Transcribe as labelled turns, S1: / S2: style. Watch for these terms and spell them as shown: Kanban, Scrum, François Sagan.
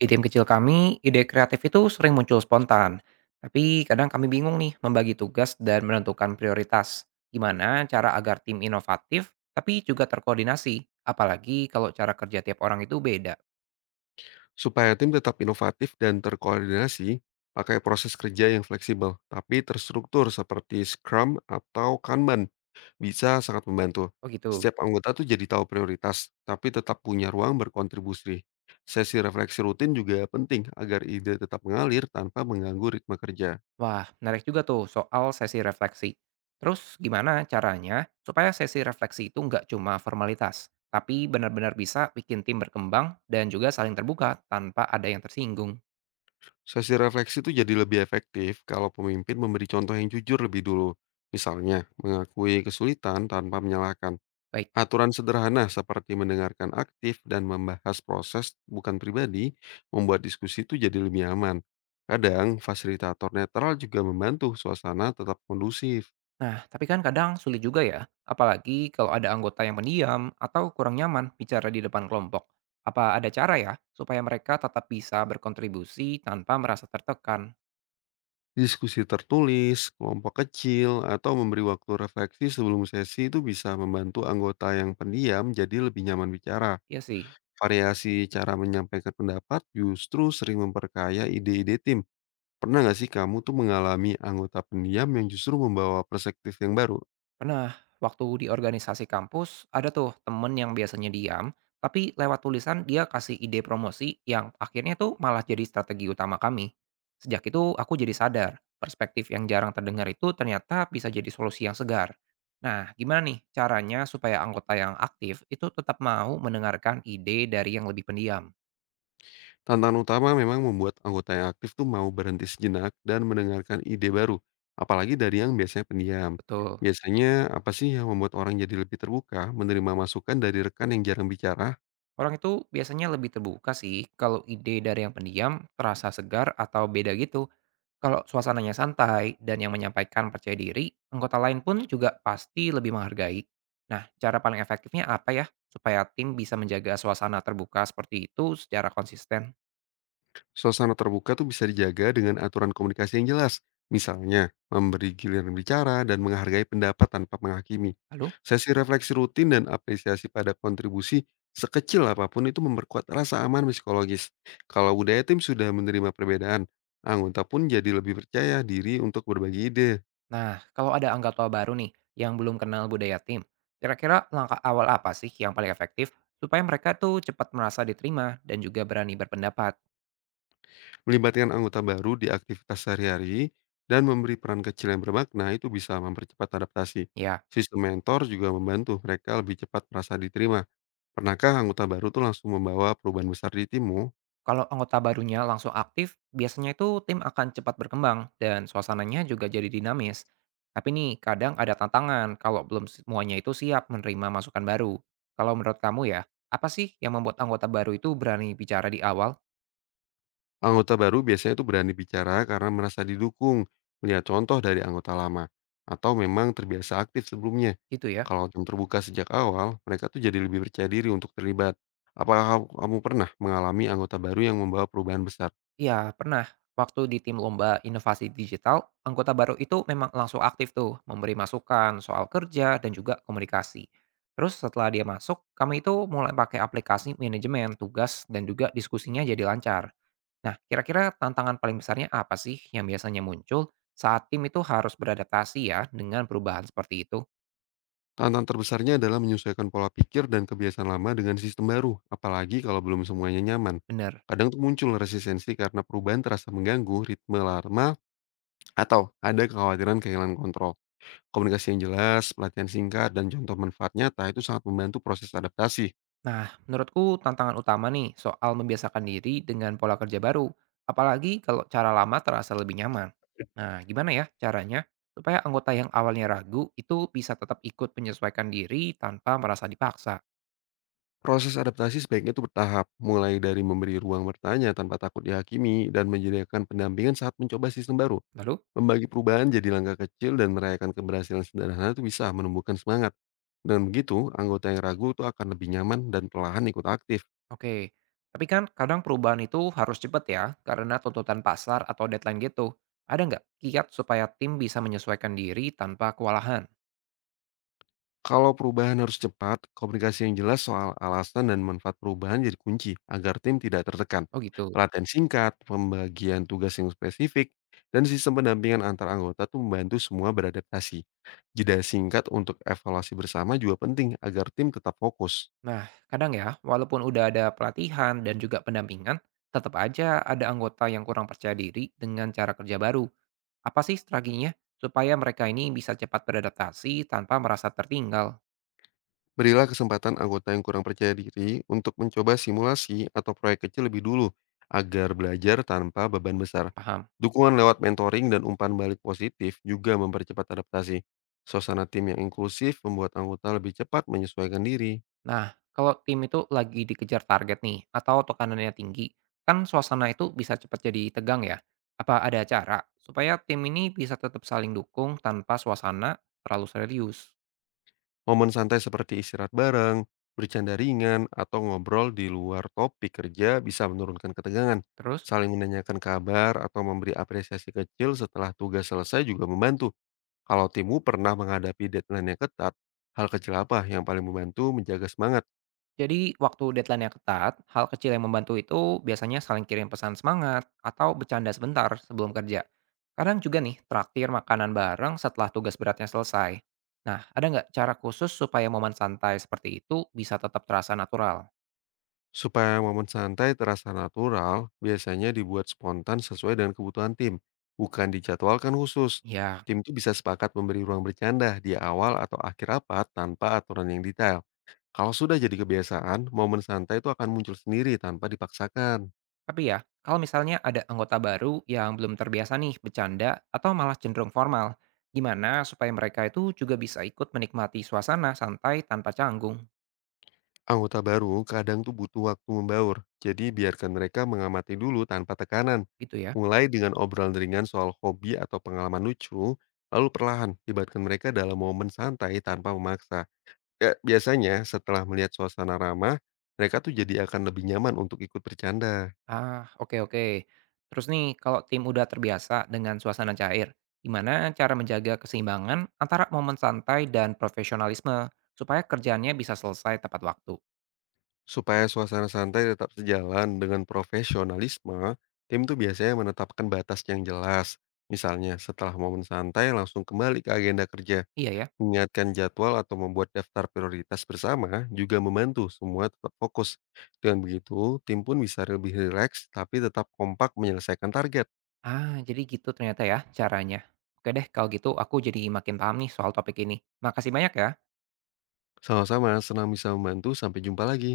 S1: Di tim kecil kami, ide kreatif itu sering muncul spontan. Tapi kadang kami bingung nih membagi tugas dan menentukan prioritas. Gimana cara agar tim inovatif tapi juga terkoordinasi, apalagi kalau cara kerja tiap orang itu beda.
S2: Supaya tim tetap inovatif dan terkoordinasi, pakai proses kerja yang fleksibel, tapi terstruktur seperti Scrum atau Kanban bisa sangat membantu.
S1: Oh gitu.
S2: Setiap anggota tuh jadi tahu prioritas, tapi tetap punya ruang berkontribusi. Sesi refleksi rutin juga penting agar ide tetap mengalir tanpa mengganggu ritme kerja.
S1: Wah, menarik juga tuh soal sesi refleksi. Terus gimana caranya supaya sesi refleksi itu nggak cuma formalitas, tapi benar-benar bisa bikin tim berkembang dan juga saling terbuka tanpa ada yang tersinggung.
S2: Sesi refleksi itu jadi lebih efektif kalau pemimpin memberi contoh yang jujur lebih dulu. Misalnya, mengakui kesulitan tanpa menyalahkan.
S1: Baik.
S2: Aturan sederhana seperti mendengarkan aktif dan membahas proses bukan pribadi membuat diskusi itu jadi lebih aman. Kadang fasilitator netral juga membantu suasana tetap kondusif.
S1: Nah, tapi kan kadang sulit juga ya, apalagi kalau ada anggota yang pendiam atau kurang nyaman bicara di depan kelompok. Apa ada cara ya supaya mereka tetap bisa berkontribusi tanpa merasa tertekan?
S2: Diskusi tertulis, kelompok kecil, atau memberi waktu refleksi sebelum sesi itu bisa membantu anggota yang pendiam jadi lebih nyaman bicara.
S1: Iya sih.
S2: Variasi cara menyampaikan pendapat justru sering memperkaya ide-ide tim. Pernah nggak sih kamu tuh mengalami anggota pendiam yang justru membawa perspektif yang baru?
S1: Pernah, waktu di organisasi kampus, ada tuh temen yang biasanya diam, tapi lewat tulisan dia kasih ide promosi yang akhirnya tuh malah jadi strategi utama kami. Sejak itu aku jadi sadar, perspektif yang jarang terdengar itu ternyata bisa jadi solusi yang segar. Nah, gimana nih caranya supaya anggota yang aktif itu tetap mau mendengarkan ide dari yang lebih pendiam?
S2: Tantangan utama memang membuat anggota yang aktif tuh mau berhenti sejenak dan mendengarkan ide baru, apalagi dari yang biasanya pendiam.
S1: Betul.
S2: Biasanya apa sih yang membuat orang jadi lebih terbuka menerima masukan dari rekan yang jarang bicara?
S1: Orang itu biasanya lebih terbuka sih kalau ide dari yang pendiam terasa segar atau beda gitu. Kalau suasananya santai dan yang menyampaikan percaya diri, anggota lain pun juga pasti lebih menghargai. Nah, cara paling efektifnya apa ya supaya tim bisa menjaga suasana terbuka seperti itu secara konsisten?
S2: Suasana terbuka tuh bisa dijaga dengan aturan komunikasi yang jelas. Misalnya, memberi giliran bicara dan menghargai pendapat tanpa menghakimi.
S1: Lalu,
S2: Sesi refleksi rutin dan apresiasi pada kontribusi sekecil apapun itu memperkuat rasa aman psikologis. Kalau budaya tim sudah menerima perbedaan, anggota pun jadi lebih percaya diri untuk berbagi ide.
S1: nah kalau ada anggota baru nih yang belum kenal budaya tim, kira-kira langkah awal apa sih yang paling efektif supaya mereka tuh cepat merasa diterima dan juga berani berpendapat?
S2: Melibatkan anggota baru di aktivitas sehari-hari dan memberi peran kecil yang bermakna itu bisa mempercepat adaptasi.
S1: Ya,
S2: Sistem mentor juga membantu mereka lebih cepat merasa diterima. Pernahkah anggota baru tuh langsung membawa perubahan besar di timmu?
S1: kalau anggota barunya langsung aktif, biasanya itu tim akan cepat berkembang dan suasananya juga jadi dinamis. Tapi nih, kadang ada tantangan kalau belum semuanya itu siap menerima masukan baru. Kalau menurut kamu ya, apa sih yang membuat anggota baru itu berani bicara di awal?
S2: Anggota baru biasanya tuh berani bicara karena merasa didukung, melihat contoh dari anggota lama, atau memang terbiasa aktif sebelumnya.
S1: Gitu ya?
S2: Kalau tim terbuka sejak awal, mereka tuh jadi lebih percaya diri untuk terlibat. Apakah kamu kamu pernah mengalami anggota baru yang membawa perubahan besar?
S1: Iya, pernah. Waktu di tim lomba inovasi digital, anggota baru itu memang langsung aktif tuh, memberi masukan soal kerja dan juga komunikasi. Terus setelah dia masuk, kami itu mulai pakai aplikasi manajemen tugas dan juga diskusinya jadi lancar. Nah, kira-kira tantangan paling besarnya apa sih yang biasanya muncul saat tim itu harus beradaptasi ya dengan perubahan seperti itu?
S2: Tantangan terbesarnya adalah menyesuaikan pola pikir dan kebiasaan lama dengan sistem baru, apalagi kalau belum semuanya nyaman.
S1: Bener.
S2: Kadang tuh muncul resistensi karena perubahan terasa mengganggu ritme lama. Atau ada kekhawatiran kehilangan kontrol. Komunikasi yang jelas, pelatihan singkat, dan contoh manfaat nyata itu sangat membantu proses adaptasi.
S1: Nah, menurutku tantangan utama nih soal membiasakan diri dengan pola kerja baru, apalagi kalau cara lama terasa lebih nyaman. Nah, gimana ya caranya supaya anggota yang awalnya ragu itu bisa tetap ikut menyesuaikan diri tanpa merasa dipaksa?
S2: Proses adaptasi sebaiknya itu bertahap, mulai dari memberi ruang bertanya tanpa takut dihakimi dan menyediakan pendampingan saat mencoba sistem baru.
S1: Lalu.
S2: Membagi perubahan jadi langkah kecil dan merayakan keberhasilan sederhana itu bisa menumbuhkan semangat. Dan begitu, anggota yang ragu itu akan lebih nyaman dan perlahan ikut aktif.
S1: Oke, tapi kan kadang perubahan itu harus cepat ya, karena tuntutan pasar atau deadline gitu. Ada nggak kiat supaya tim bisa menyesuaikan diri tanpa kewalahan?
S2: Kalau perubahan harus cepat, komunikasi yang jelas soal alasan dan manfaat perubahan jadi kunci agar tim tidak tertekan.
S1: Oh gitu.
S2: Pelatihan singkat, pembagian tugas yang spesifik, dan sistem pendampingan antar anggota tuh membantu semua beradaptasi. Jeda singkat untuk evaluasi bersama juga penting agar tim tetap fokus.
S1: Nah, kadang ya, walaupun udah ada pelatihan dan juga pendampingan, tetap aja ada anggota yang kurang percaya diri dengan cara kerja baru. Apa sih strateginya supaya mereka ini bisa cepat beradaptasi tanpa merasa tertinggal?
S2: Berilah kesempatan anggota yang kurang percaya diri untuk mencoba simulasi atau proyek kecil lebih dulu agar belajar tanpa beban besar.
S1: Paham?
S2: Dukungan lewat mentoring dan umpan balik positif juga mempercepat adaptasi. Suasana tim yang inklusif membuat anggota lebih cepat menyesuaikan diri.
S1: Nah, kalau tim itu lagi dikejar target nih, atau tekanannya tinggi, kan suasana itu bisa cepat jadi tegang ya. Apa ada cara supaya tim ini bisa tetap saling dukung tanpa suasana terlalu serius?
S2: Momen santai seperti istirahat bareng, bercanda ringan, atau ngobrol di luar topik kerja bisa menurunkan ketegangan.
S1: Terus,
S2: Saling menanyakan kabar atau memberi apresiasi kecil setelah tugas selesai juga membantu. Kalau timmu pernah menghadapi deadline yang ketat, hal kecil apa yang paling membantu menjaga semangat?
S1: jadi waktu deadline-nya ketat, hal kecil yang membantu itu biasanya saling kirim pesan semangat atau bercanda sebentar sebelum kerja. Kadang juga nih, traktir makanan bareng setelah tugas beratnya selesai. Nah, ada nggak cara khusus supaya momen santai seperti itu bisa tetap terasa natural?
S2: Supaya momen santai terasa natural, biasanya dibuat spontan sesuai dengan kebutuhan tim, bukan dijadwalkan khusus.
S1: Ya,
S2: Tim itu bisa sepakat memberi ruang bercanda di awal atau akhir rapat tanpa aturan yang detail. Kalau sudah jadi kebiasaan, momen santai itu akan muncul sendiri tanpa dipaksakan.
S1: tapi ya, kalau misalnya ada anggota baru yang belum terbiasa nih bercanda atau malah cenderung formal, gimana supaya mereka itu juga bisa ikut menikmati suasana santai tanpa canggung
S2: Anggota baru kadang tuh butuh waktu membaur, jadi biarkan mereka mengamati dulu tanpa tekanan.
S1: gitu ya?
S2: Mulai dengan obrolan ringan soal hobi atau pengalaman lucu, lalu perlahan libatkan mereka dalam momen santai tanpa memaksa. Ya, biasanya setelah melihat suasana ramah, mereka tuh jadi akan lebih nyaman untuk ikut bercanda.
S1: Ah, oke oke. Terus nih, kalau tim udah terbiasa dengan suasana cair, gimana cara menjaga keseimbangan antara momen santai dan profesionalisme supaya kerjaannya bisa selesai tepat waktu?
S2: Supaya suasana santai tetap sejalan dengan profesionalisme, tim tuh biasanya menetapkan batas yang jelas. Misalnya, setelah momen santai langsung kembali ke agenda kerja.
S1: Iya ya.
S2: Mengingatkan jadwal atau membuat daftar prioritas bersama juga membantu semua tetap fokus. Dengan begitu, tim pun bisa lebih rileks tapi tetap kompak menyelesaikan target.
S1: Ah, jadi gitu ternyata ya caranya. Oke deh, kalau gitu aku jadi makin paham nih soal topik ini. Makasih banyak ya.
S2: Sama-sama, senang bisa membantu. Sampai jumpa lagi.